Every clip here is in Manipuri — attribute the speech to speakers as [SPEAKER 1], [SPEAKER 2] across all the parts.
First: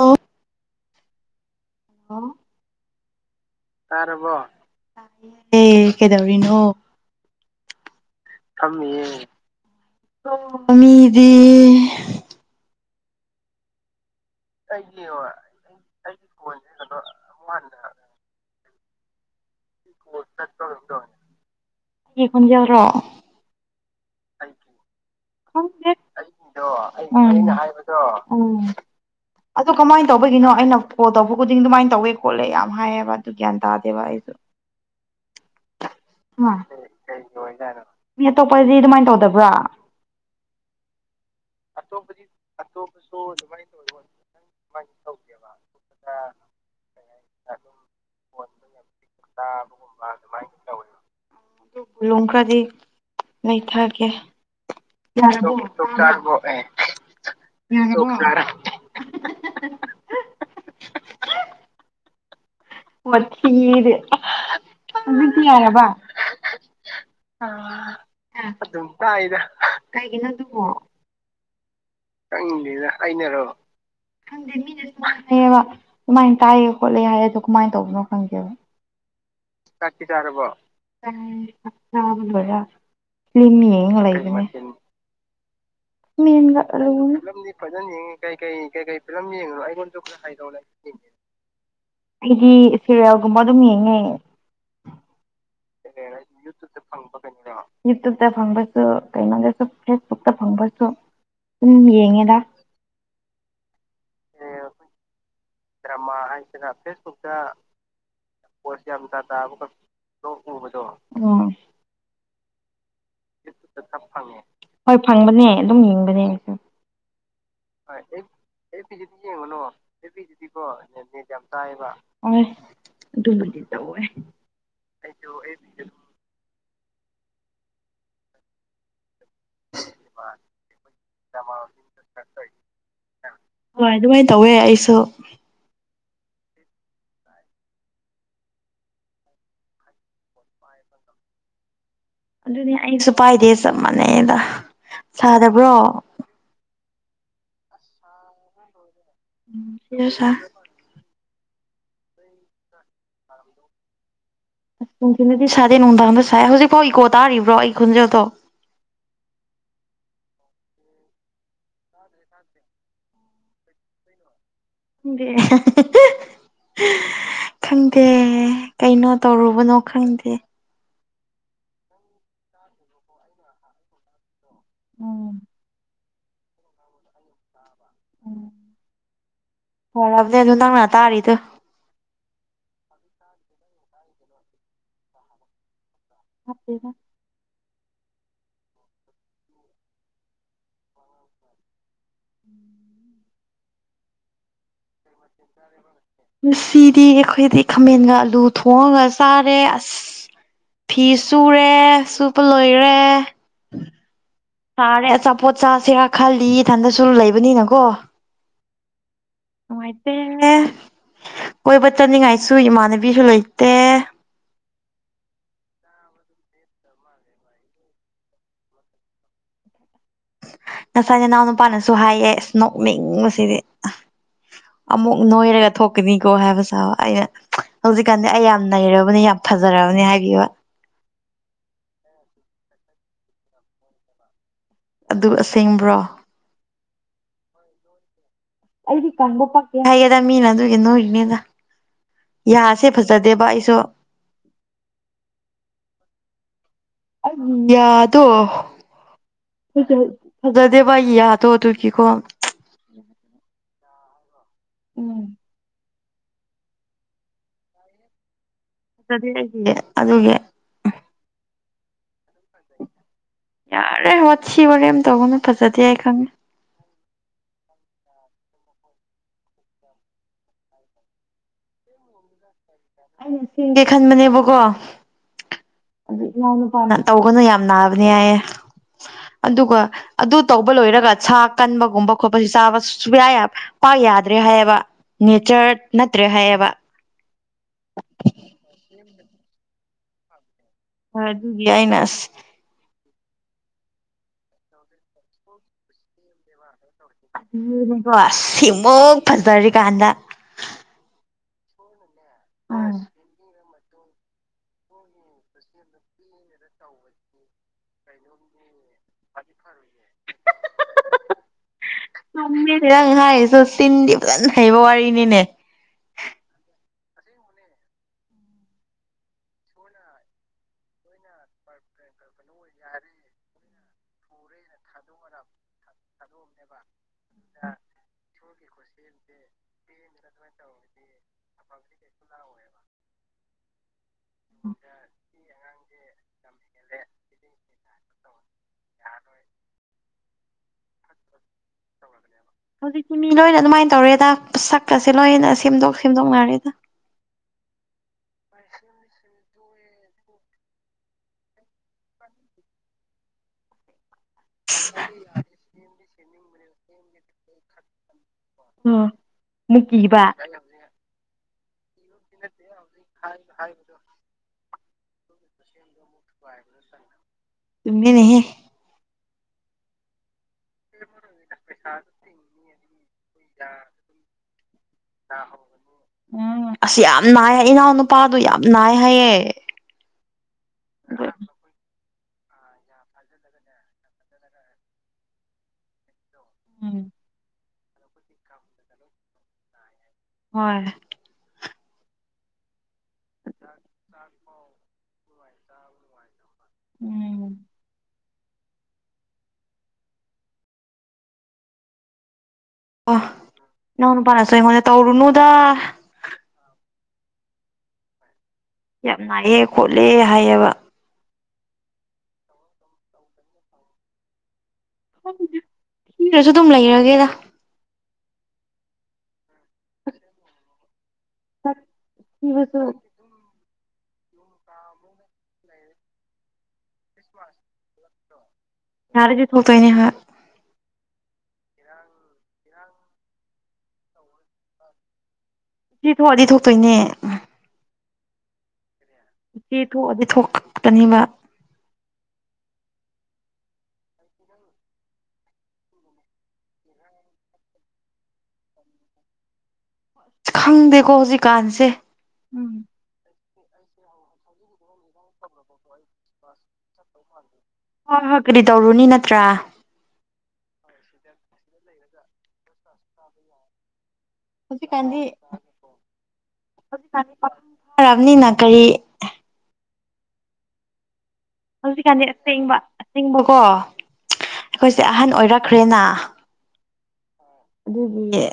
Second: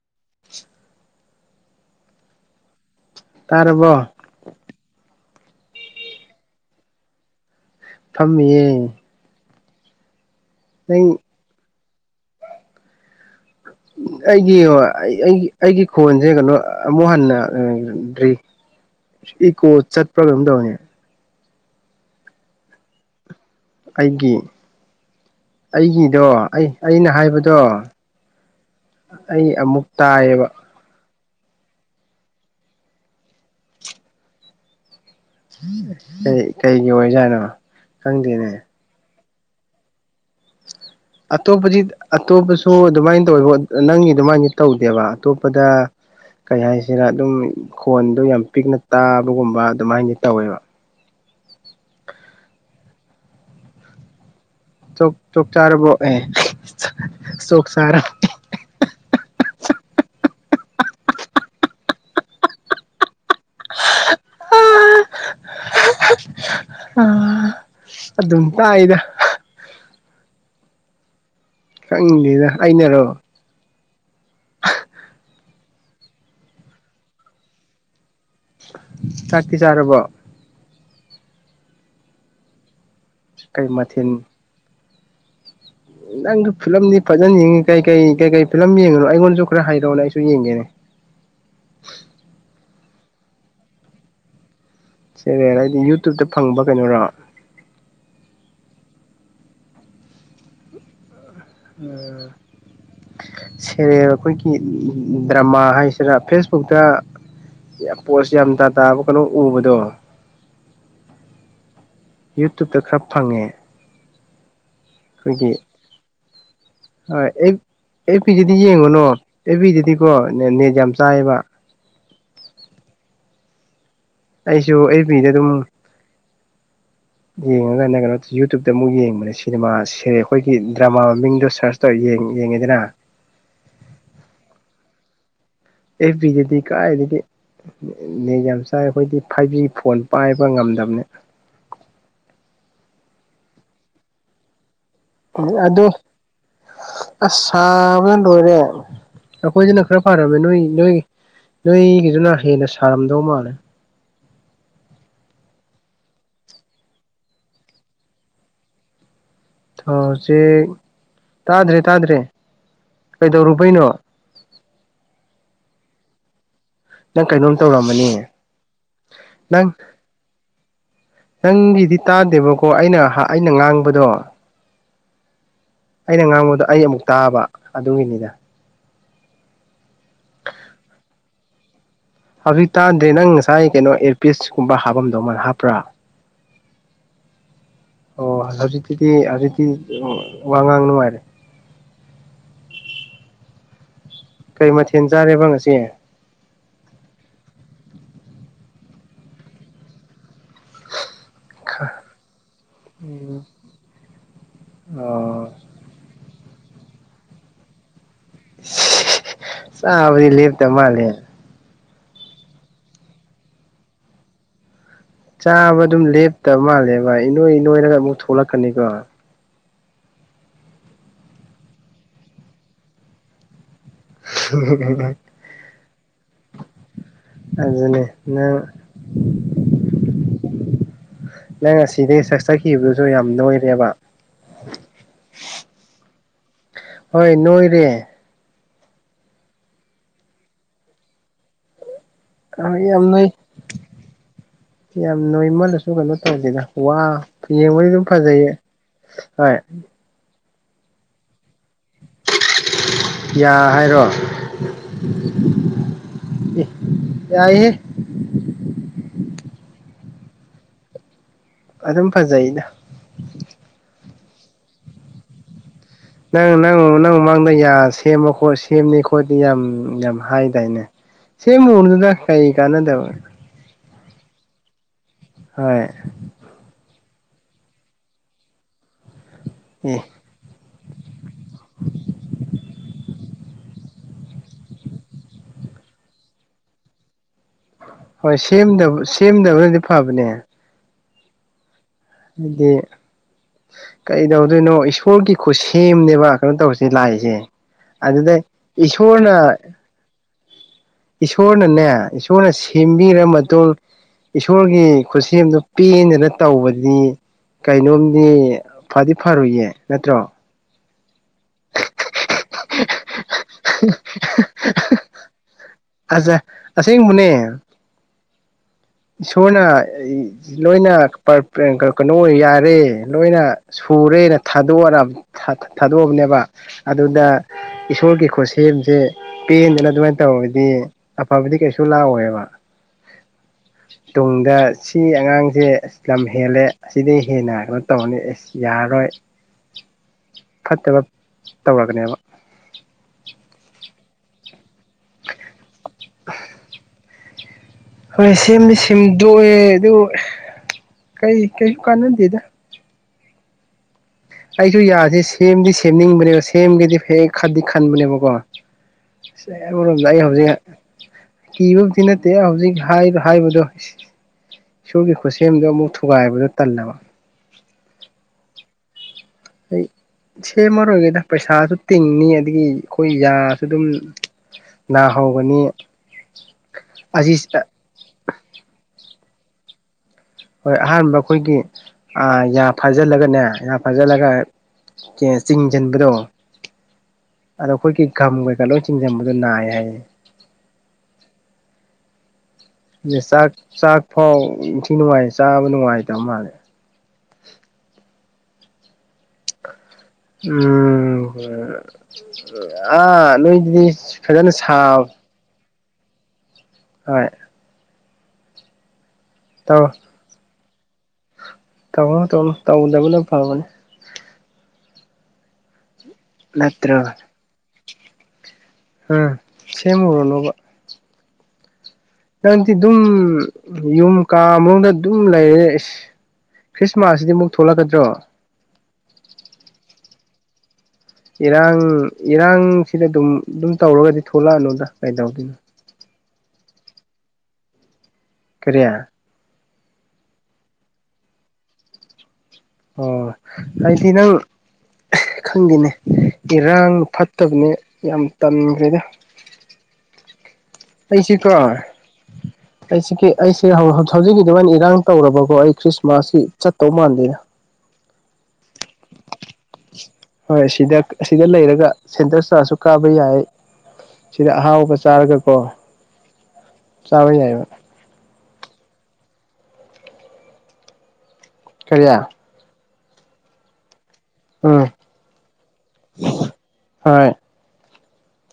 [SPEAKER 1] ꯑꯣ ꯂ‌ꯣ
[SPEAKER 2] ꯇꯥꯔꯕꯣ
[SPEAKER 1] ꯇꯔꯕꯣ ꯀꯩꯗꯧꯔꯤꯅ ꯍꯣ
[SPEAKER 2] ꯐꯝꯃꯤꯌꯦ ꯅꯪ
[SPEAKER 1] ꯗꯤ
[SPEAKER 2] ꯑꯩꯒꯤꯒꯤ ꯑꯩꯒꯤ ꯈꯣꯟꯖ‌ꯦ ꯀꯩꯅꯣ ꯑꯃꯨꯛ ꯍꯟꯅ꯭ꯔꯤ ꯏꯀꯣ ꯆꯠꯄ꯭ꯔꯥ ꯀꯝ ꯇꯧꯅꯤ
[SPEAKER 1] ꯈꯣꯟꯖ‌ꯦꯜꯔꯣ
[SPEAKER 2] ꯑꯩꯒꯤ ꯑꯩꯒꯤꯗꯣ ꯑꯩ ꯑꯩꯅ ꯍꯥꯏꯕꯗꯣ ꯑꯩ ꯑꯃꯨꯛ ꯇꯥꯏꯌꯦꯕ
[SPEAKER 1] ꯐꯣ ꯇꯧꯕ ꯈꯨꯗꯤꯡ ꯑꯗꯨꯃꯥꯏꯅ ꯇꯧꯋꯦ ꯈꯣꯠꯂꯦ ꯌꯥꯝ ꯍꯥꯏꯌꯦꯕ ꯑꯗꯨ ꯒ꯭ꯌꯥꯟ ꯇꯥꯗꯦꯕ ꯑꯩꯁꯨ
[SPEAKER 2] ꯑ‌ꯦ
[SPEAKER 1] ꯃꯤ ꯑꯇꯣꯞꯄꯗꯤ ꯑꯗꯨꯃꯥꯏꯅ ꯇꯧꯗꯕ꯭ꯔꯥ
[SPEAKER 2] ꯑꯇꯣꯞꯄꯗꯤ ꯑꯇꯣꯞꯄꯁꯨ ꯑꯗꯨꯃꯥꯏꯅ ꯇꯧꯋꯦꯕ ꯅꯪꯒꯤ ꯑꯗꯨꯃꯥꯏꯅꯗꯤ ꯇꯧꯗꯦꯕ ꯑꯇꯣꯞꯄꯗ ꯀꯩ ꯍꯥꯏꯁꯦ ꯁꯤꯗ ꯑꯗꯨꯝ ꯈꯣꯟꯗꯣ ꯌꯥꯝ ꯄꯤꯛꯅ ꯇꯥꯕꯒꯨꯝꯕ ꯑꯗꯨꯃꯥꯏꯅꯗꯤ ꯇꯧꯋꯦꯕ
[SPEAKER 1] qqqqꯀꯨꯂꯣꯡ ꯈꯔꯗꯤ ꯂꯩꯊꯒꯦ
[SPEAKER 2] ꯆꯣꯛ ꯆꯣꯛ ꯆꯥꯔꯕꯣ ꯑꯦ ꯆꯣꯛ ꯆꯥꯔꯕꯣ
[SPEAKER 1] [inaudible] ꯃꯊꯤꯔꯦ ꯑꯗꯨꯠꯇꯤ ꯍꯥꯏꯔꯕ
[SPEAKER 2] ꯑ ꯑꯗꯨ ꯑꯗꯨꯇ ꯍꯥꯏꯗ
[SPEAKER 1] ꯍꯥꯏꯗ ꯀꯩꯒꯤꯅꯣ ꯑꯗꯨꯕꯣ
[SPEAKER 2] ꯀꯪꯅꯤꯡꯗꯦꯗ ꯑꯩꯅꯔꯣ
[SPEAKER 1] ꯈꯪꯗꯦ ꯃꯤꯅ ꯁꯨꯃꯥꯟꯅꯩꯌꯦꯕ ꯁꯨꯃꯥꯏꯅ ꯇꯥꯏꯌꯦ ꯈꯣꯠꯂꯦ ꯍꯥꯏ ꯑꯗꯣ ꯀꯃꯥꯏꯅ ꯇꯧꯕꯅꯣ ꯈꯪꯗꯦꯕ
[SPEAKER 2] ꯆꯥꯛꯇꯤ ꯆꯥꯔꯕꯣ ꯀꯩ ꯃꯊꯦꯜ
[SPEAKER 1] ꯂꯩ
[SPEAKER 2] ꯅꯪꯁꯨ ꯐꯖꯅ
[SPEAKER 1] ꯐꯤꯂꯝꯗꯤ
[SPEAKER 2] ꯌꯦꯡꯉꯤ ꯀꯩ
[SPEAKER 1] ꯐꯖꯅ ꯌꯦꯡꯉꯤ ꯀꯩ ꯀꯩ
[SPEAKER 2] ꯐꯤꯂꯝ
[SPEAKER 1] ꯀꯩꯀꯔꯤ
[SPEAKER 2] ꯌꯦꯡꯉꯤꯅꯣ
[SPEAKER 1] ꯐꯤꯂꯝ
[SPEAKER 2] ꯑꯩꯉꯣꯟꯗꯁꯨ
[SPEAKER 1] ꯌꯦꯡꯉꯅꯣ
[SPEAKER 2] ꯈꯔ
[SPEAKER 1] ꯑꯩꯉꯣꯟꯗꯁꯨ
[SPEAKER 2] ꯍꯥꯏꯔꯛꯑꯣꯅꯦ
[SPEAKER 1] ꯈ
[SPEAKER 2] ꯑꯩꯁꯨ
[SPEAKER 1] ꯍꯥꯏꯗꯧ
[SPEAKER 2] ꯌꯦꯡꯒꯦꯅꯦ
[SPEAKER 1] ꯑꯩꯗꯤ ꯁꯦꯔꯤꯌꯦꯜꯒꯨꯝꯕ ꯑꯗꯨꯝ ꯌꯦꯡꯉꯦ
[SPEAKER 2] ꯁꯦꯔꯦ ꯍꯥꯏꯗꯤ ꯌꯨꯇꯨꯕꯇ ꯐꯪꯕ ꯀꯩꯅꯣꯔꯣ
[SPEAKER 1] ꯌꯨꯇꯨꯕꯇ ꯐꯪꯕꯁꯨ ꯀꯩꯩꯅꯗꯁꯨ ꯐꯦꯁꯕꯨꯛꯇ ꯐꯪꯕꯁꯨ ꯑꯗꯨꯝ ꯌꯦꯡꯉꯦꯗ
[SPEAKER 2] ꯁꯦꯔꯌꯦꯜ ꯑꯩꯈꫭꯏꯒꯤ ꯗ꯭ꯔꯃꯥ ꯍꯥꯏꯁꯤꯔ ꯐꯦꯁꯕꯨꯛꯇ
[SPEAKER 1] ꯇ
[SPEAKER 2] ꯄꯣꯁ ꯌꯥꯝꯇꯥ ꯇꯥꯕ ꯀꯩꯅꯣ ꯎꯕꯗꯣ
[SPEAKER 1] [unintelligible] ꯎꯝ
[SPEAKER 2] ꯌꯨꯇꯨꯞꯇ ꯈꯔ ꯐꯪꯉꯦ
[SPEAKER 1] [unintelligible] ꯍꯣꯏ ꯐꯪꯕꯅꯦ
[SPEAKER 2] ꯑꯩꯈꯣꯏꯒꯤ
[SPEAKER 1] ꯑꯗꯨꯝ ꯌꯦꯡꯕꯅꯦ
[SPEAKER 2] ꯍꯣꯏ ꯑꯦꯐ ꯕꯤꯗꯗꯤ ꯌꯦꯡꯉꯨꯅꯣ ꯑꯦꯐ ꯕꯤꯗꯗꯤꯀꯣ ꯅꯦꯠ ꯌꯥꯝ ꯆꯥꯏꯌꯦꯕ
[SPEAKER 1] [unintelligible] ꯍꫭꯏ ꯑꯗꯨꯕꯨꯗꯤ ꯇꯧꯋꯦ
[SPEAKER 2] ꯑꯩꯁꯨ ꯑꯦꯐ ꯕꯤꯗ ꯑꯗꯨꯝ ꯌꯦꯡꯉ ꯀꯥꯟꯗ ꯀꯩꯅꯣ ꯌꯨꯇꯌꯨꯕꯇ ꯑꯃꯨꯛ ꯌꯦꯡꯕꯅꯦ ꯁꯤ ꯁꯤꯅꯦꯃꯥ ꯁꯦꯔꯦ ꯑꯩꯈꯣꯏꯒꯤ ꯗ꯭ꯔꯃꯥ ꯃꯃꯤꯡꯗꯣ ꯁꯔꯁ ꯇꯧꯔ ꯌꯦꯡꯉꯤꯗꯅ
[SPEAKER 1] ꯍꯣꯏ ꯑꯗꯨꯃꯥꯏꯅ ꯇꯧꯋꯦ ꯑꯩꯁꯨ
[SPEAKER 2] ꯑꯦꯐ ꯕꯤꯗꯗꯤ ꯀꯥꯏꯗꯒꯤ ꯅꯦꯠ ꯌꯥꯝ ꯆꯥꯏ ꯑꯩꯈꯣꯏꯗꯤ ꯐꯥꯏꯚ ꯖꯤ ꯐꯣꯟ ꯄꯥꯏꯕ ꯉꯝꯗꯕꯅꯦ
[SPEAKER 1] ꯑꯗꯨꯅꯦ ꯑꯩꯁꯨ ꯄꯥꯏꯗꯦ ꯆꯞ ꯃꯥꯟꯅꯩꯗ
[SPEAKER 2] ꯎꯝ ꯑꯗꯣ ꯑꯁ ꯁꯥꯕꯅ ꯂꯣꯏꯔꯦ
[SPEAKER 1] ꯎꯝ
[SPEAKER 2] ꯑꯩꯈꯣꯏꯁꯤꯅ ꯈꯔ
[SPEAKER 1] ꯁꯤꯗ ꯁꯥ
[SPEAKER 2] ꯐꯥꯔꯝꯃꯦ ꯅꯣꯏ ꯅꯣꯏ ꯅꯣꯏꯒꯤꯗꯨꯅ ꯍꯦꯟꯅ ꯁꯥꯔꯝꯗꯧ ꯃꯥꯜꯂꯦ
[SPEAKER 1] ꯑꯁ ꯅꯨꯡꯊꯤꯟꯗꯗꯤ ꯁꯥꯗꯦ ꯅꯨꯡꯗꯥꯡꯗ ꯁꯥꯏ ꯍꯧꯖꯤꯛꯐꯥꯎ ꯏꯀꯣ ꯇꯥꯔꯤꯕ꯭ꯔꯣ ꯑꯩ ꯈꫭꯟꯖꯦꯜꯗꯣ
[SPEAKER 2] ꯍꯥꯎꯖꯤꯛ ꯇꯥꯗ꯭ꯔꯦ ꯇꯥꯗ꯭ꯔꯦ ꯀꯩꯗꯧꯔꯨꯕꯩꯅꯣ
[SPEAKER 1] ꯈꯪꯗꯦ
[SPEAKER 2] ꯅꯪ ꯀꯩꯅꯣꯝ
[SPEAKER 1] ꯈꯪꯗꯦ
[SPEAKER 2] ꯇꯧꯔꯝꯃꯅꯤ
[SPEAKER 1] ꯀꯩꯅꯣ
[SPEAKER 2] ꯅꯪ
[SPEAKER 1] ꯇꯧꯔꯨꯕꯅꯣ ꯈꯪꯗꯦ
[SPEAKER 2] ꯅꯪꯒꯤꯗꯤ ꯇꯥꯗꯦꯕꯀꯣ ꯑꯩꯅ ꯑꯩꯅ ꯉꯥꯡꯕꯗꯣ
[SPEAKER 1] ꯎꯝ
[SPEAKER 2] ꯑꯩꯅ ꯉꯥꯡꯕꯗꯣ ꯑꯩ ꯑꯃꯨꯛ ꯇꯥꯕ ꯑꯗꯨꯒꯤꯅꯤꯗ
[SPEAKER 1] ꯍꯔꯕꯅꯤ ꯑꯗꯨ ꯅꯪꯅ ꯇꯥꯔꯤꯗꫭ
[SPEAKER 2] ꯍꯧꯖꯤꯛ ꯇꯥꯗ꯭ꯔꯦ ꯅꯪ ꯉꯁꯥꯏ ꯀꯩꯅꯣ ꯑꯦꯔꯄꯤꯁ ꯀꯨꯝꯕ ꯍꯥꯞꯐꯝꯗꯧ ꯃꯥꯟꯂꯦ ꯍꯥꯞꯄ꯭ꯔꯥ
[SPEAKER 1] ꯍꯥꯞꯇꯦꯗ
[SPEAKER 2] ꯑꯣ ꯍꯧꯖꯤꯛꯇꯤꯗꯤ ꯍꯧꯖꯤꯛꯇꯤ ꯋꯥ ꯉꯥꯡ ꯅꯨꯡꯉꯥꯏꯔꯦ ꯀꯩ ꯃꯊꯦꯜ ꯆꯥꯔꯦꯕ ꯉꯁꯤ
[SPEAKER 1] ꯉꯁꯤꯗꯤ ꯑꯩꯈꯣꯏꯗꯤ ꯈꯥꯃꯦꯟꯒ ꯑꯜꯂꯨ ꯊꯣꯡꯉꯒ ꯆꯥꯔꯦ ꯑꯁ ꯐꯤ ꯁꯨꯔꯦ ꯁꯨꯕ ꯂꯣꯏꯔꯦ ꯆꯥꯔꯦ
[SPEAKER 2] ꯑꯣ
[SPEAKER 1] ꯑꯆꯥꯄꯣꯠ ꯆꯥꯁꯤꯔꯥ ꯈꯜꯂꯤ ꯏꯊꯟꯗꯁꯨ ꯂꯩꯕꯅꯤꯅꯀꯣ
[SPEAKER 2] ꯆꯥꯕꯗꯤ ꯂꯦꯞꯇꯕ ꯃꯥꯜꯂꯦ
[SPEAKER 1] ꯀꫭꯏꯕ ꯆꯠꯅꯤꯡꯉꯥꯏꯁꯨ ꯏꯃꯥꯟꯅꯕꯤꯁꯨ ꯂꯩꯇꯦ
[SPEAKER 2] ꯆꯥꯕ ꯑꯗꯨꯝ ꯂꯦꯞꯇꯕ ꯃꯥꯜꯂꯦꯕ ꯏꯅꯣꯏ ꯅꯣꯏꯔꯒ ꯑꯃꯨꯛ ꯊꯣꯛꯂꯛꯀꯅꯤꯀꯣ
[SPEAKER 1] ꯉꯁꯥꯏ ꯅꯅꯥꯎ ꯅꯨꯄꯥꯅꯁꯨ ꯍꯥꯏꯌꯦ ꯅꯣꯛꯅꯤꯡꯕꯁꯤꯗꯤ ꯑꯃꯨꯛ ꯅꯣꯏꯔꯒ ꯊꯣꯛꯀꯅꯤꯀꯣ ꯍꯥꯏꯕ ꯁꯥꯕ ꯑꯩꯅ
[SPEAKER 2] ꯑꯗꯨꯅꯦ
[SPEAKER 1] ꯍꯧꯖꯤꯛꯀꯥꯟꯗꯤ ꯑꯩ
[SPEAKER 2] ꯅꯪ
[SPEAKER 1] ꯌꯥꯝ ꯅꯩꯔꯕꯅꯤ ꯌꯥꯝ ꯐꯖꯔꯕꯅꯤ ꯍꯥꯏꯈꯤꯕ
[SPEAKER 2] ꯅꯪ ꯉꯁꯤꯗꯤ ꯆ꯭ꯔꯁ ꯆꯠꯈꯤꯕꯗꯨꯁꯨ ꯌꯥꯝ ꯅꯣꯏꯔꯦꯕ
[SPEAKER 1] ꯑꯗꯨ ꯑꯁꯦꯡꯕ꯭ꯔꯣ
[SPEAKER 2] ꯍꯣꯏ ꯅꯣꯏꯔꯦ
[SPEAKER 1] ꯑꯩꯗꯤ ꯀꯪꯕ ꯄꯥꯛꯇꯦ ꯍꯥꯏꯌꯦꯗ ꯃꯤꯅ ꯑꯗꯨꯒꯤ ꯅꯣꯏꯔꯤꯅꯤꯗ ꯌꯥꯁꯦ
[SPEAKER 2] ꯌꯥꯝ ꯅꯣꯏ
[SPEAKER 1] ꯐꯖꯗꯦꯕ ꯑꯩꯁꯨ
[SPEAKER 2] ꯌꯥꯝ ꯅꯣꯏꯃꯜꯂꯁꯨ ꯀꯩꯅꯣ ꯇꯧꯗꯦꯗ ꯋꯥ
[SPEAKER 1] ꯑꯩꯒꯤ
[SPEAKER 2] ꯌꯦꯡꯕꯗꯤ ꯑꯗꯨꯝ
[SPEAKER 1] ꯌꯥꯗꯣ
[SPEAKER 2] ꯐꯖꯩꯌꯦ ꯍꯣꯏ
[SPEAKER 1] ꯐꯖꯗꯦꯕ ꯌꯥꯗꯣ ꯑꯗꯨꯒꯤꯀꯣ
[SPEAKER 2] ꯌꯥ ꯍꯥꯏꯔꯣ
[SPEAKER 1] ꯎꯝ
[SPEAKER 2] ꯑꯦ ꯌꯥꯏꯍꯦ
[SPEAKER 1] ꯐꯖꯗꯦ ꯑꯩꯒꯤ ꯑꯗꯨꯒꯤ
[SPEAKER 2] ꯑꯗꯨꯝ ꯐꯖꯩꯅ
[SPEAKER 1] ꯌꯥꯔꯦ ꯋꯥꯠꯁꯤ ꯃꯣꯔꯦꯝ ꯇꯧꯕꯅ ꯐꯖꯗꯦ ꯑꯩ ꯈꯪꯉꯦ
[SPEAKER 2] ꯅꯪ ꯅꯪ ꯅꯪ ꯃꯥꯡꯗ ꯁꯦꯝꯕ ꯈꯣꯠ ꯁꯦꯝꯅꯤ ꯈꯣꯠꯂꯤ ꯌꯥꯝ ꯌꯥꯝ ꯍꯥꯏꯗꯥꯏꯅꯦ ꯁꯤ ꯃꯨꯅꯨꯗ ꯀꯩ ꯀꯥꯟꯅꯗꯕ
[SPEAKER 1] ꯊꯤꯡꯒꯦ ꯈꯟꯕꯅꯦꯕꯀꯣ
[SPEAKER 2] ꯍꯣꯏ
[SPEAKER 1] ꯏꯅꯥꯎꯅꯨꯄꯥꯅ ꯇꯧꯒꯅ ꯌꯥꯝ ꯅꯥꯕꯅꯦ ꯍꯥꯏꯌꯦ ꯑꯗꯨꯒ
[SPEAKER 2] ꯑꯦ
[SPEAKER 1] ꯑꯗꯨ ꯇꯧꯕ ꯂꯣꯏꯔꯒ ꯁꯥ ꯀꯟꯕꯒꯨꯝꯕ ꯈꯣꯠꯄꯁꯤ ꯆꯥꯕ ꯁꯨꯡꯌꯥ ꯄꯥꯛ ꯌꯥꯗ꯭ꯔꯦ ꯍꯥꯏꯌꯦꯕ ꯅꯦꯆꯔ ꯅꯠꯇ꯭ꯔꯦ ꯍꯥꯏꯌꯦꯕ
[SPEAKER 2] ꯍꯣꯏ ꯁꯦꯝꯗ ꯁꯦꯝꯗꯕꯅꯗꯤ ꯐꯕꯅꯦ
[SPEAKER 1] ꯍꯣꯏ ꯑꯗꯨꯗꯤ ꯑꯩꯅꯁ
[SPEAKER 2] ꯍꯥꯏꯗꯤ ꯀꯩꯗꯧꯗꯣꯏꯅꯣ ꯏꯁꯣꯔꯒꯤ ꯈꯨꯠꯁꯦꯝꯅꯦꯕ ꯀꯩꯅꯣ ꯇꯧꯁꯤ ꯂꯥꯛꯏꯁꯦ
[SPEAKER 1] ꯑꯗꯨꯅꯤꯀꯣ
[SPEAKER 2] ꯑꯗꯨꯗ
[SPEAKER 1] ꯁꯤꯃꯨꯛ
[SPEAKER 2] ꯏꯁꯣꯔꯅ
[SPEAKER 1] ꯐꯖꯔꯤꯀꯥꯟꯗ
[SPEAKER 2] ꯏꯁꯣꯔꯅꯅꯦ ꯏꯁꯣꯔꯅ
[SPEAKER 1] ꯎꯝ
[SPEAKER 2] ꯁꯦꯝꯕꯤꯔ ꯃꯇꯨꯡ ꯏꯁꯣꯔꯒꯤ ꯈꯨꯠꯁꯦꯝꯗꯨ ꯄꯦꯟꯗꯅ ꯇꯧꯕ ꯑꯗꯨꯗꯤ ꯀꯩꯅꯣꯝꯗꯤ ꯐꯗꯤ ꯐꯔꯨꯏꯌꯦ ꯅꯠꯇ꯭ꯔꯣ
[SPEAKER 1] [inaudible] ꯁꯁꯤꯗ ꯍꯥꯏꯁꯨ ꯆꯤꯟꯗꯤ ꯄꯨꯖꯅ ꯍꯕ ꯋꯥꯔꯤꯅꯦꯅꯦ
[SPEAKER 2] ꯑꯁꯁ ꯑꯁꯦꯡ ꯃꯅꯦ ꯏꯁꯣꯔꯅ ꯂꯣꯏꯅ ꯀꯩꯅꯣ ꯑꯣꯏ ꯌꯥꯔꯦ ꯂꯣꯏꯅ ꯁꯨꯔꯦꯅ ꯊꯥꯗꯣꯛꯑ ꯊꯥꯗꯣꯛꯑꯕꯅꯦꯕ ꯑꯗꯨꯗ ꯏꯁꯣꯔꯒꯤ ꯈꯨꯠꯁꯦꯝꯁꯦ ꯄꯦꯟꯗꯅ ꯑꯗꯨꯃꯥꯏꯅ ꯇꯧꯗꯤ ꯑꯐꯕꯗꯤ ꯀꯩꯁꯨ ꯂꯥꯛꯑꯣꯏꯕ ꯇꯨꯡꯗ ꯁꯤ ꯑꯉꯥꯡꯁꯦ ꯂꯝ ꯍꯦꯜꯂꯦ ꯑꯁꯤꯗꯒꯤ ꯍꯦꯟꯅ ꯀꯩꯅꯣ ꯇꯧꯔꯅꯤ ꯑꯦꯁ ꯌꯥꯔꯔꯣꯏ ꯐꯠꯇꯕ ꯇꯧꯔꯛꯒꯅꯦꯕ
[SPEAKER 1] ꯍꯧꯖꯤꯛꯇꯤ ꯃꯤ ꯂꯣꯏꯅ ꯑꯗꯨꯃꯥꯏꯅ ꯇꯧꯔꯦꯗ ꯁꯛꯇꯁꯦ ꯂꯣꯏꯅ ꯁꯦꯝꯗꯣꯛ ꯁꯦꯝꯗꯣꯛꯅꯔꯦꯗ
[SPEAKER 2] ꯍꯣꯏ ꯁꯦꯝꯗꯤ ꯁꯦꯝꯗꯣꯛꯑꯦ ꯑꯗꯨ ꯀꯩ ꯀꯩꯁꯨ ꯀꯥꯟꯅꯗꯦꯗ ꯑꯩꯁꯨ ꯌꯥꯁꯦ ꯁꯦꯝꯗꯤ ꯁꯦꯝꯅꯤꯡꯕꯅꯦꯕ ꯁꯦꯝꯒꯦꯗꯤ ꯍꯦꯛ ꯈꯗꯤ ꯈꯟꯕꯅꯦꯕꯀꯣ
[SPEAKER 1] ꯎꯝ ꯃꯨꯛ
[SPEAKER 2] ꯑꯃꯔꯣꯝꯗ ꯑꯩ
[SPEAKER 1] ꯀꯤꯕ
[SPEAKER 2] ꯍꯧꯖꯤꯛ ꯀꯤꯕ ꯃꯛꯇꯤ ꯅꯠꯇꯦ ꯍꯧꯖꯤꯛ ꯍꯥꯏ ꯍꯥꯏꯕꯗꯣ ꯏꯁꯣꯔꯒꯤ ꯈꯨꯠꯁꯦꯝꯗꯣ ꯑꯃꯨꯛ ꯊꯨꯒꯥꯏꯕꯗꯣ ꯇꯜꯂꯕ
[SPEAKER 1] ꯇꯃꯤꯅꯦ
[SPEAKER 2] ꯑꯩ ꯁꯦꯝꯃꯔꯣꯏꯒꯦꯗ ꯄꯩꯁꯥꯁꯨ ꯇꯤꯡꯅꯤ ꯑꯗꯒꯤ ꯑꯩꯈꯣꯏ ꯌꯥꯁꯨ ꯑꯗꯨꯝ ꯅꯥꯍꯧꯒꯅꯤ
[SPEAKER 1] ꯎ ꯑꯁ ꯌꯥꯝ
[SPEAKER 2] ꯑꯁꯤ
[SPEAKER 1] ꯅꯥꯏ ꯄꯥꯗꯣ ꯌꯥꯝ ꯅꯥꯏ ꯍꯥꯏꯌꯦ
[SPEAKER 2] ꯍꯣꯏ ꯑꯍꯥꯟꯕ ꯑꯩꯈꯣꯏꯒꯤ ꯌꯥ ꯐꯥꯖꯤꯜꯂꯒꯅꯦ ꯌꯥ ꯐꯥꯖꯤꯜꯂꯒ ꯀꯦ ꯆꯤꯡꯁꯤꯟꯕꯗꯣ
[SPEAKER 1] ꯎꯝ
[SPEAKER 2] ꯑꯗꯣ ꯑꯩꯈꯣꯏꯒꯤ ꯒꯝ ꯀꯩꯀꯥ ꯂꯣꯏ ꯆꯤꯡꯖꯟꯕꯗꯣ ꯅꯥꯏ ꯍꯥꯏꯌꯦ
[SPEAKER 1] ꯍꯣꯏ
[SPEAKER 2] ꯆꯥꯛ ꯆꯥꯛ ꯐꯥꯎ ꯏꯊꯤ ꯅꯨꯡꯉꯥꯏ ꯆꯥꯕ ꯅꯨꯡꯉꯥꯏꯇꯕ ꯃꯥꯜꯂꯦ
[SPEAKER 1] ꯎꯝ
[SPEAKER 2] ꯎꯝ ꯍ
[SPEAKER 1] ꯑꯣ
[SPEAKER 2] ꯑꯥ ꯅꯣꯏꯗꯨꯗꯤ
[SPEAKER 1] ꯅꯅꯥꯎ ꯅꯨꯄꯥꯅꯁꯨ
[SPEAKER 2] ꯐꯖꯅ
[SPEAKER 1] ꯑꯩꯉꯣꯟꯗ
[SPEAKER 2] ꯁꯥꯎ
[SPEAKER 1] [inaudible]
[SPEAKER 2] ꯍꯣꯏ
[SPEAKER 1] ꯌꯥꯝꯅꯥꯏꯑꯦ
[SPEAKER 2] ꯇꯧ
[SPEAKER 1] ꯈꯣꯠꯂꯦ ꯍꯥꯏꯌꯦꯕ
[SPEAKER 2] ꯇꯧ ꯇꯧꯗꯕꯅ ꯐꯕꯅꯦ
[SPEAKER 1] ꯈꯪꯗ‌ꯦ
[SPEAKER 2] ꯅꯠꯇ꯭ꯔꯣ ꯎꯝ ꯁꯦꯝꯃꯨꯔꯣꯅꯣꯕ
[SPEAKER 1] [unintelligible]
[SPEAKER 2] ꯅꯪꯗꯤ ꯑꯗꯨꯝ ꯌꯨꯝ ꯀꯥ ꯃꯅꯨꯡꯗ ꯑꯗꯨꯝ ꯂꯩꯔꯦ ꯑꯁ ꯈ꯭ꯔꯤꯁꯃꯥꯁꯁꯤꯗꯤ ꯑꯃꯨꯛ ꯊꯣꯛꯂꯛꯀꯗ꯭ꯔꯣ
[SPEAKER 1] ꯍꯔꯗꯤꯠ ꯊꯣꯛ ꯇꯣꯏꯅꯦ ꯍꯥ
[SPEAKER 2] ꯏꯔꯥꯡ ꯏꯔꯥꯡꯁꯤꯗ ꯑꯗꯨꯝ ꯑꯗꯨꯝ ꯇꯧꯔꯒꯗꯤ ꯊꯣꯛꯂꯛꯑꯅꯨꯗ꯭ꯔ ꯀꯥꯏ ꯇꯧꯗꯣꯏꯅꯣ
[SPEAKER 1] ꯁꯤ ꯊꯣꯛꯑꯗꯤ ꯊꯣꯛꯇꯣꯏꯅꯦ
[SPEAKER 2] ꯀꯔꯤꯌꯥ
[SPEAKER 1] ꯏꯆꯦ ꯊꯣꯛꯑꯗꯤ ꯊꯣꯛꯇꯅꯦꯕ
[SPEAKER 2] ꯑꯣ ꯍꯥꯏꯗꯤ ꯅꯪ ꯈꯪꯗꯦꯅꯦ ꯏꯔꯥꯡ ꯐꯠꯇꯕꯅꯦ ꯌꯥꯝ ꯇꯟꯈ꯭ꯔꯦꯗ
[SPEAKER 1] ꯈꯪꯗꯦꯀꯣ
[SPEAKER 2] ꯑꯩꯁꯤꯀꯣ
[SPEAKER 1] ꯍꯧꯖꯤꯛꯀꯥꯟꯁꯦ ꯎꯝ
[SPEAKER 2] ꯑꯩꯁꯤ ꯑꯩꯁꯤ ꯍꯧꯖꯤꯛꯀꯤꯗꯨ ꯑꯣꯏꯅ ꯑꯣꯏꯅ ꯏꯔꯥꯡ ꯇꯧꯔꯕꯀꯣ ꯑꯩ ꯈ꯭ꯔꯤꯁꯃꯥꯁꯀꯤ ꯆꯠꯇꯧ ꯃꯥꯟꯗꯦꯅ
[SPEAKER 1] ꯍꯣꯏ ꯍꯣꯏ ꯀꯔꯤ ꯇꯧꯔꯨꯅꯤ ꯅꯠꯇ꯭ꯔꯥ
[SPEAKER 2] ꯍꯣꯏ ꯁꯤꯗ ꯑꯁꯤꯗ ꯂꯩꯔꯒ ꯁꯦꯟꯇꯔ ꯆꯥꯁꯨ ꯀꯥꯕ ꯌꯥꯏ ꯁꯤꯗ ꯑꯍꯥꯎꯕ
[SPEAKER 1] ꯍꯧꯖꯤꯛꯀꯥꯟꯗꯤ
[SPEAKER 2] ꯆꯥꯔꯒꯀꯣ ꯆꯥꯕ ꯌꯥꯏꯑꯦꯕ
[SPEAKER 1] ꯔꯝꯅꯤ ꯅꯅꯥ ꯀꯔꯤ
[SPEAKER 2] ꯀꯔꯤ
[SPEAKER 1] ꯍꯧꯖꯤꯛꯀꯥꯟꯗꯤ ꯑꯁꯦꯡꯕ ꯑꯁꯦꯡꯕꯀꯣ
[SPEAKER 2] ꯎꯝ
[SPEAKER 1] ꯑꯩꯈꯣꯏꯁꯦ ꯑꯍꯟ ꯑꯣꯏꯔꯛꯈ꯭ꯔꯦꯅ
[SPEAKER 2] ꯍꯣꯏ
[SPEAKER 1] ꯑꯗꯨꯒꯤ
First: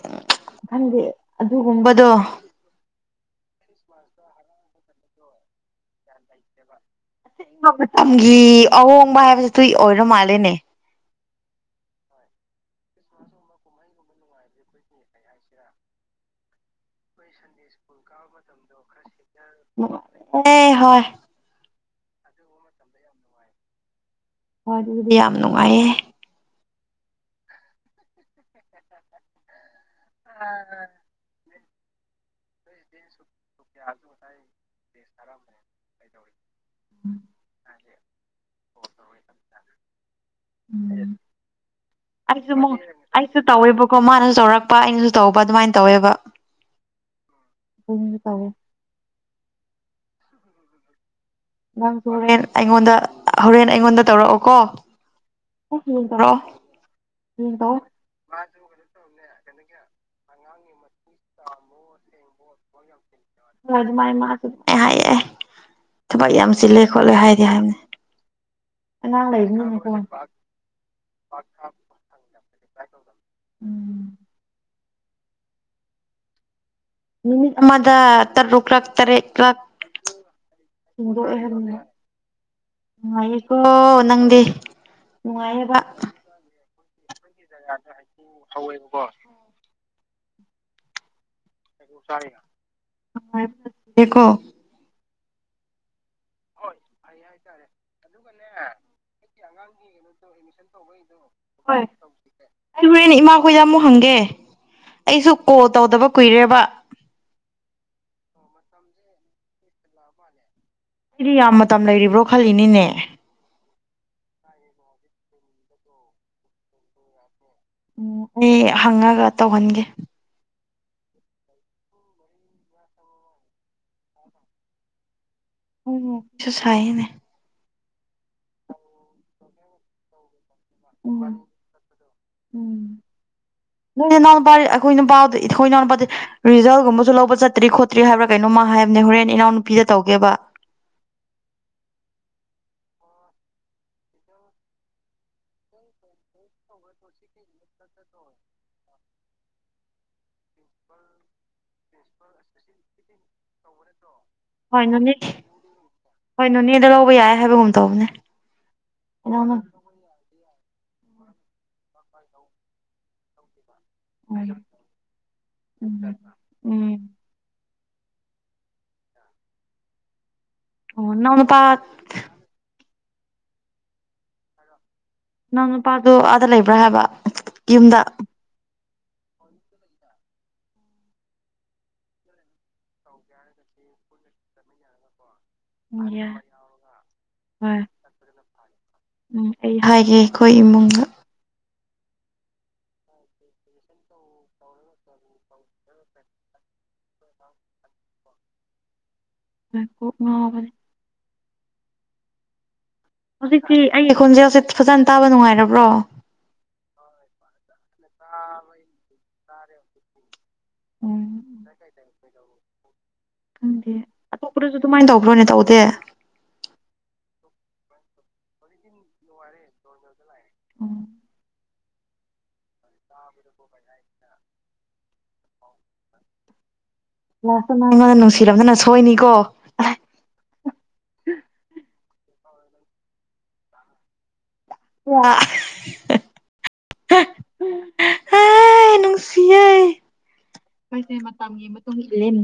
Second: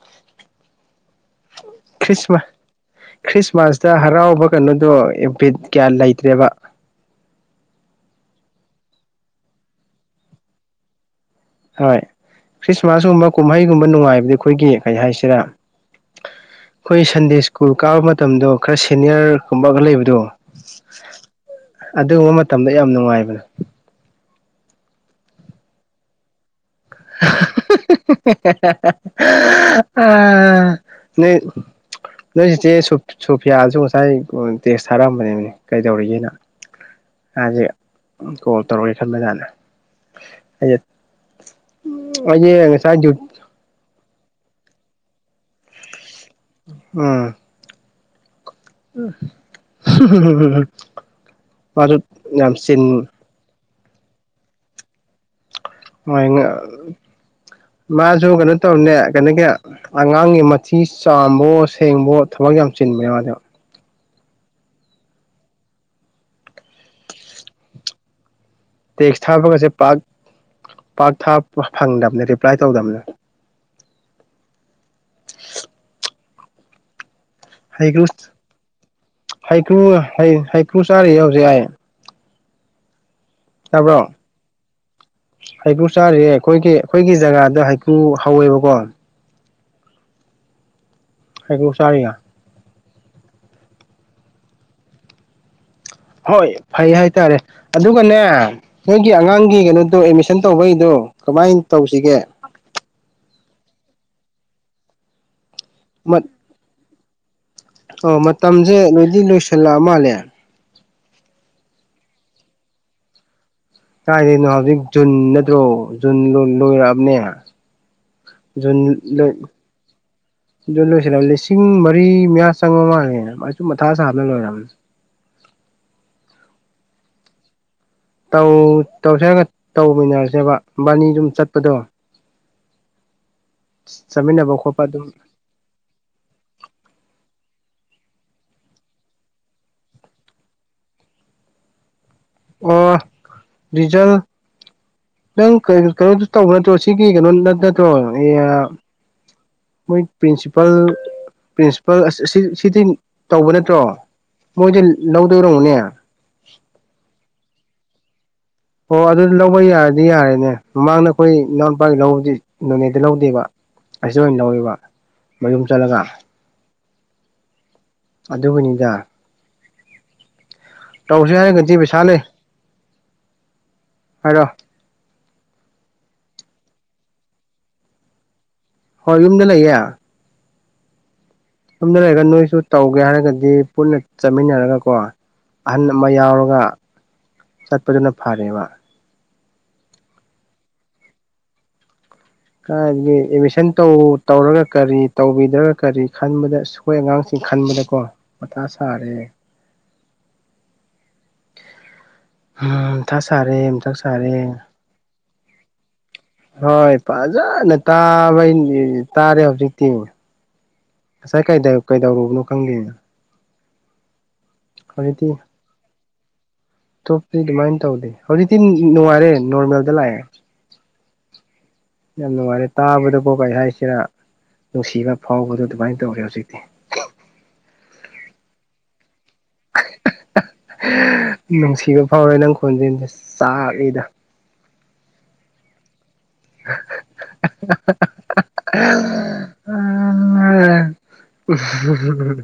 [SPEAKER 1] ꯃꯪꯗꯤ ꯑꯗꯨꯒꯨꯝꯕꯗꯣ
[SPEAKER 2] ꯈ꯭ꯔꯤꯁꯃ ꯈ꯭ꯔꯤꯁꯃꯥꯁꯇ ꯍꯔꯥꯎꯕ ꯀꯩꯅꯣꯗꯣ ꯏꯚꯦꯠ ꯀꯌꯥ ꯂꯩꯇ꯭ꯔꯦꯕ
[SPEAKER 1] ꯃꯇꯝꯒꯤ ꯑꯍꯣꯡꯕ ꯍꯥꯏꯕꯕꯁꯤ ꯇꯨꯏ ꯑꯣꯏꯔ ꯃꯥꯜꯂꯦꯅꯦ
[SPEAKER 2] ꯍꯣꯏ ꯈ꯭ꯔꯤꯁꯃꯥꯁꯀꯨꯝꯕ ꯀꯨꯝꯍꯩꯒꯨꯝꯕ ꯅꯨꯡꯉꯥꯏꯕꯗꯤ ꯑꯩꯈꯣꯏꯒꯤ ꯀꯩ ꯍꯥꯏꯁꯤꯔꯥ ꯑꯩꯈꯣꯏ ꯁꯟꯗꯦ ꯁ꯭ꯀꯨꯜ ꯀꯥꯕ ꯃꯇꯝꯗꯣ ꯈꯔ ꯁꯦꯅꯤꯌꯔ ꯀꯨꯝꯕꯒ ꯂꯩꯕꯗꯣ
[SPEAKER 1] ꯑꯦ ꯍꯣꯏ
[SPEAKER 2] ꯑꯗꯨꯒꯨꯝꯕ ꯃꯇꯝꯗ ꯌꯥꯝ ꯅꯨꯡꯉꯥꯏꯕꯅꯦ
[SPEAKER 1] ꯍꯣꯏ ꯑꯗꯨꯗꯤ ꯌꯥꯝ ꯅꯨꯡꯉꯥꯏꯌꯦ
[SPEAKER 2] [inaudible] [inaudible]
[SPEAKER 1] ꯑ ꯍ
[SPEAKER 2] ꯅ ꯅꯣꯢꯆꯦ ꯁꯨ ꯁꯣꯐꯤꯌꯥꯁꯨ ꯉꯁꯥꯏ ꯇꯦꯛꯁ ꯊꯥꯔꯝꯕꯅꯦꯅꯦ ꯀꯩꯗꯧꯔꯤꯒꯦꯅ ꯃꯥꯁꯦ ꯀꯣꯜ ꯇꯧꯔꯛꯒꯦ ꯈꯟꯕꯖꯥꯅ ꯑꯩꯁꯦ
[SPEAKER 1] ꯎꯝ ꯑꯩꯁꯨ
[SPEAKER 2] ꯑꯩꯁꯦ ꯉꯁꯥꯏ
[SPEAKER 1] ꯑꯩꯁꯨ ꯇꯧꯋꯦꯕꯀꯣ ꯃꯥꯅꯁꯨ ꯆꯥꯎꯧꯔꯛꯄ ꯑꯩꯅꯁꯨ ꯇꯧꯕ ꯑꯗꯨꯃꯥꯏꯅ ꯇꯧꯋꯦꯕ
[SPEAKER 2] ꯎꯝ
[SPEAKER 1] ꯑꯩꯏꯗꯤ ꯇꯔꯦ ꯅꯪꯁꯨ
[SPEAKER 2] ꯃꯥꯔꯁꯨ
[SPEAKER 1] ꯍꯣꯔꯦꯟ
[SPEAKER 2] ꯌꯥꯝꯁꯤꯟ
[SPEAKER 1] ꯑꯩꯉꯣꯟꯗ ꯍꯣꯔꯦꯟ ꯑꯩꯉꯣꯟꯗ ꯇꯧꯔꯛꯑꯣꯀꯣ ꯍꯌꯦꯡ
[SPEAKER 2] ꯍ
[SPEAKER 1] ꯇꯧꯔꯛꯑꯣ ꯍꯌꯦꯡ ꯇꯧꯑꯣ
[SPEAKER 2] ꯃꯥꯁꯨꯒꯩꯅ ꯇꯧꯔꯤꯅꯦ ꯀꯩꯅꯣꯒꯤ ꯑꯉꯥꯡꯒꯤ ꯃꯊꯤ ꯆꯥꯝꯕꯣ ꯁꯦꯡꯕꯣ ꯊꯕꯛ ꯌꯥꯝ ꯆꯤꯟꯕꯅꯦ ꯃꯥꯅꯦ
[SPEAKER 1] ꯍꯣꯏ ꯑꯗꯨꯃꯥꯏ ꯃꯥꯁꯨ ꯑꯗꯨ ꯍꯥꯏꯌꯦ ꯊꯕꯛ ꯌꯥꯝ ꯆꯤꯜꯂꯦ ꯈꯣꯠꯂꯦ ꯍꯥꯏꯗꯤ ꯍꯥꯏꯕꯅꯦ
[SPEAKER 2] ꯇꯦꯛꯁ
[SPEAKER 1] ꯑꯉꯥꯡ
[SPEAKER 2] ꯊꯥꯕꯒꯁꯦ
[SPEAKER 1] ꯂꯩꯕꯅꯤꯅꯀꯣ
[SPEAKER 2] ꯄꯥꯛ ꯄꯥꯛ ꯊꯥ ꯐꯪꯗꯕꯅꯦ ꯔꯤꯄ꯭ꯂꯥꯏ ꯇꯧꯗꯕꯅꯦ
[SPEAKER 1] ꯎꯝ ꯅꯨꯃꯤꯠ ꯑꯃꯗ
[SPEAKER 2] ꯍꯩꯒ꯭ꯔꯨ
[SPEAKER 1] ꯇꯔꯨꯛꯂꯛ ꯇꯔꯦꯠꯂꯛ
[SPEAKER 2] ꯍꯩꯀ꯭ꯔꯨ ꯍꯩꯀ꯭ꯔꯨ ꯆꯥꯔꯤꯌꯦ ꯍꯧꯖꯤꯛ
[SPEAKER 1] [unintelligible]
[SPEAKER 2] ꯑꯩ
[SPEAKER 1] ꯅꯨꯉꯥꯏꯔꯤꯀꯣ ꯅꯪꯗꯤ ꯅꯨꯡꯉꯥꯏꯌꯦꯕ
[SPEAKER 2] ꯍꯩꯕꯨ ꯆꯥꯔꯤꯌꯦ ꯑꯩꯈꯣꯏꯒꯤ ꯑꯩꯈꯣꯏꯒꯤ ꯖꯒꯥꯗ ꯍꯩꯀ꯭ꯔꯨ ꯍꯧꯋꯦꯕꯀꯣ ꯍꯩꯀ꯭ꯔꯨ ꯆꯥꯔꯤꯌꯦ
[SPEAKER 1] [unintelligible] ꯀꯣ
[SPEAKER 2] ꯍꯣꯏ ꯐꯩ ꯍꯥꯏꯇꯥꯔꯦ ꯑꯗꯨꯒꯅꯦ ꯅꯣꯏꯒꯤ ꯑꯉꯥꯡꯒꯤ ꯀꯩꯅꯣꯗꯣ ꯑꯦꯠꯃꯤꯁꯟ ꯇꯧꯕꯩꯗꯣ ꯀꯃꯥꯏꯅ
[SPEAKER 1] ꯍꯣꯏ
[SPEAKER 2] ꯇꯧꯁꯤꯒꯦ
[SPEAKER 1] ꯑꯩ ꯍꯣꯔꯦꯟ ꯏꯃꯥꯈꯣꯏꯗ ꯑꯃꯨꯛ ꯍꯪꯒꯦ ꯑꯩꯁꯨ ꯀꯣꯜ ꯇꯧꯗꯕ ꯀꯨꯏꯔꯦꯕ
[SPEAKER 2] ꯑꯣ ꯃꯇꯝꯁꯦ ꯂꯣꯏꯗꯤ ꯂꯣꯏꯁꯜꯂꯛꯑ ꯃꯥꯜꯂꯦ
[SPEAKER 1] ꯏꯗꯤ ꯌꯥꯝ ꯃꯇꯝ ꯂꯩꯔꯤꯕ꯭ꯔꯣ ꯈꯜꯂꯤꯅꯤꯅꯦ
[SPEAKER 2] ꯀꯥꯏꯗꯅꯣ ꯍꯧꯖꯤꯛ ꯖꯨꯟ ꯅꯠꯇ꯭ꯔꯣ ꯖꯨꯟ ꯂꯣꯏꯔꯛꯑꯕꯅꯦ
[SPEAKER 1] ꯎꯝ ꯑꯩ ꯍꯪꯉꯒ ꯇꯧꯍꯟꯒꯦ
[SPEAKER 2] ꯑꯗꯨ ꯂꯣꯏꯁꯤꯜꯂ ꯂꯤꯁꯤꯡ ꯃꯔꯤ ꯃꯌꯥ ꯆꯪꯉ ꯃꯥꯜꯂꯦ ꯑꯆꯨꯝ ꯃꯊꯥ ꯁꯥꯕꯅ ꯂꯣꯏꯔꯕꯅꯤ
[SPEAKER 1] [unintelligible] ꯁꯥꯏꯅꯦ
[SPEAKER 2] ꯇꯧ ꯇꯧꯁꯦꯒ ꯇꯧꯃꯤꯟꯅꯔꯁꯦꯕ ꯕꯥꯅꯤ ꯑꯗꯨꯝ ꯆꯠꯄꯗꯣ ꯆ ꯆꯠꯃꯤꯟꯅꯕ ꯈꯣꯠꯄ ꯑꯗꯨꯝ
[SPEAKER 1] ꯏꯊꯣꯏ ꯅꯥꯎ ꯄꯗꯤ ꯔꯤꯖꯜꯠꯒꯨꯝꯕꯁꯨ ꯂꯧꯕ ꯆꯠꯇ꯭ꯔꯤ ꯈꯣꯠꯇ꯭ꯔꯤ ꯍꯥꯏꯕ꯭ꯔꯥ ꯀꯩꯅꯣꯃ ꯍꯥꯏꯕꯅꯦ ꯍꯣꯔꯦꯟ ꯏꯅꯥꯎꯗ ꯅꯨꯄꯤꯗ ꯇꯧꯒꯦꯕ
[SPEAKER 2] ꯑꯣ ꯔꯤꯖꯜ ꯅꯪ ꯀꯩ ꯀꯩꯅꯣꯗꯨ ꯇꯧꯕ ꯅꯠꯇ꯭ꯔꯣ ꯁꯤꯒꯤ ꯀꯩꯅꯣ ꯅ ꯅꯠꯇ꯭ꯔꯣ [unintelligible] ꯃꯣꯏ ꯄ꯭ꯔꯤꯟꯁꯤꯄꯜ ꯄ꯭ꯔꯤꯟꯁꯤꯄꯜ ꯑꯁ ꯁꯤꯗꯤ ꯇꯧꯕ ꯅꯠꯇ꯭ꯔꯣ ꯃꯣꯏꯗꯤ
[SPEAKER 1] ꯍꯣꯏ ꯅꯣꯅꯦ
[SPEAKER 2] ꯂꯧꯗꯣꯏ ꯑꯣꯏꯔꯝꯒꯅꯦ
[SPEAKER 1] ꯍꯣꯏ ꯅꯣꯅꯦꯗ ꯂꯧꯕ ꯌꯥꯏ ꯍꯥꯏꯕꯒꯨꯝ ꯇꯧꯕꯅꯦ
[SPEAKER 2] ꯑꯣ ꯑꯗꯨ
[SPEAKER 1] ꯏꯅꯥꯎꯅ
[SPEAKER 2] ꯂꯧꯕ ꯌꯥꯔꯗꯤ ꯌꯥꯔꯦꯅꯦ ꯃꯃꯥꯡꯗ ꯑꯩꯈꯣꯏ ꯏꯅꯥꯎ ꯅꯨꯨꯄꯥꯒꯤ ꯂꯧꯕꯗꯤ ꯅꯣꯅꯦꯗ ꯂꯧꯗꯦꯕ ꯑꯁꯤꯗ ꯑꯣꯏꯅ ꯂꯧꯋꯦꯕ
[SPEAKER 1] [unintelligible]
[SPEAKER 2] ꯃꯌꯨꯝ ꯆꯠꯂꯒ
[SPEAKER 1] ꯎꯝ
[SPEAKER 2] ꯑꯗꯨꯕꯨꯅꯤꯗ
[SPEAKER 1] ꯑꯣ ꯅꯅꯥꯎ
[SPEAKER 2] ꯇꯧꯁ
[SPEAKER 1] ꯅꯨꯄꯥ
[SPEAKER 2] ꯍꯥꯏꯔꯒꯗꯤ ꯄꯩꯁꯥ ꯂꯩ ꯍꯥꯏꯔꯣ
[SPEAKER 1] ꯅꯪ ꯅꯨꯄꯥꯗꯨ ꯑꯥꯗ ꯂꯩꯕ꯭ꯔꯥ ꯍꯥꯏꯕ ꯌꯨꯝꯗ
[SPEAKER 2] ꯍꯣ ꯌꯨꯝꯗ ꯂꯩꯌꯦ ꯌꯨꯝꯗ ꯂꯩꯔꯒ ꯅꯣꯏꯁꯨ ꯇꯧꯒꯦ ꯍꯥꯏꯔꯒꯗꯤ ꯄꯨꯟꯅ ꯆꯠꯃꯤꯟꯅꯔꯒ ꯀꯣ ꯑꯍꯟ ꯑꯃ
[SPEAKER 1] ꯌꯥꯏ
[SPEAKER 2] ꯌꯥꯎꯔꯒ
[SPEAKER 1] ꯍꯣꯏ
[SPEAKER 2] ꯆꯠꯄꯗꯨꯅ ꯐꯔꯦꯕ
[SPEAKER 1] ꯎꯝ ꯑꯩ ꯍꯥꯏꯒꯦ ꯈꯣꯏ ꯏꯃꯨꯡꯗ
[SPEAKER 2] ꯀꯥꯏꯗꯒꯤ ꯑꯦꯗꯃꯤꯁꯟ ꯇꯧ ꯇꯧꯔꯒ ꯀꯔꯤ ꯇꯧꯕꯤꯗ꯭ꯔꯒ ꯀꯔꯤ ꯈꯟꯕꯗ ꯑꯁ ꯈꯣꯏ ꯑꯉꯥꯡꯁꯤꯡ ꯈꯟꯕꯗꯀꯣ ꯃꯊꯥ ꯁꯥꯔꯦ
[SPEAKER 1] [unintelligible] ꯀꯣꯛ ꯉꯥꯎꯕꯅꯦ
[SPEAKER 2] ꯍꯝ ꯃꯊꯥ ꯁꯥꯔꯦ
[SPEAKER 1] ꯍꯧꯖꯤꯛꯇꯤ
[SPEAKER 2] ꯃꯊꯥ
[SPEAKER 1] ꯑꯩꯒꯤ
[SPEAKER 2] ꯁꯥꯔꯦ
[SPEAKER 1] ꯈꯣꯟꯖꯦꯜꯁꯦ ꯐꯖꯅ ꯇꯥꯕ ꯅꯨꯡꯉꯥꯏꯔꯕ꯭ꯔꯣ
[SPEAKER 2] ꯍꯣꯏ ꯐꯖꯅ ꯇꯥꯕꯩꯅꯤ ꯇꯥꯔꯦ ꯍꯧꯖꯤꯛꯇꯤ
[SPEAKER 1] ꯎꯝ
[SPEAKER 2] ꯉꯁꯥꯏ ꯀꯩꯗ ꯀꯩꯗꯧꯔꯨꯕꯅꯣ ꯈꯪꯗꯦꯅ
[SPEAKER 1] ꯈꯪꯗꯦ ꯑꯇꯣꯞꯄꯗꯁꯨ ꯑꯗꯨꯃꯥꯏꯅ
[SPEAKER 2] ꯍꯧꯖꯤꯛꯇꯤ
[SPEAKER 1] ꯇꯧꯕ꯭ꯔꯣꯅꯦ ꯇꯧꯗꯦ
[SPEAKER 2] ꯑꯇꯣꯞꯄꯗꯤ ꯑꯗꯨꯃꯥꯏꯅ ꯇꯧꯗꯦ ꯍꯧꯖꯤꯛꯇꯤ ꯅꯨꯡꯉꯥꯏꯔꯦ ꯅꯣꯔꯃꯦꯜꯗ ꯂꯥꯛꯑꯦ ꯌꯥꯝ ꯅꯨꯡꯉꯥꯏꯔꯦ ꯇꯥꯕꯗꯀꯣ ꯀꯩ ꯍꯥꯏꯁꯤꯔ ꯅꯨꯡꯁꯤꯕ ꯐꯥꯎꯕꯗꯣ ꯑꯗꯨꯃꯥꯏꯅ ꯇꯧꯔꯦ ꯍꯧꯖꯤꯛꯇꯤ
[SPEAKER 1] ꯂꯥꯁꯇ [unintelligible] ꯅꯨꯡꯁꯤꯔꯝꯗꯅ ꯁꯣꯏꯅꯤꯀꯣ
[SPEAKER 2] ꯅꯨꯡꯁꯤꯕ ꯐꯥꯎꯔꯦ ꯅꯪ ꯈꯣꯟꯖꯦꯜꯁꯦ ꯆꯥꯛꯏꯗ
[SPEAKER 1] [unintelligible] [unintelligible] ꯅꯨꯡꯁꯤꯌꯦ [unintelligible] ꯃꯇꯝꯒꯤ ꯃꯇꯨꯡ ꯏꯜꯂꯦꯅꯦ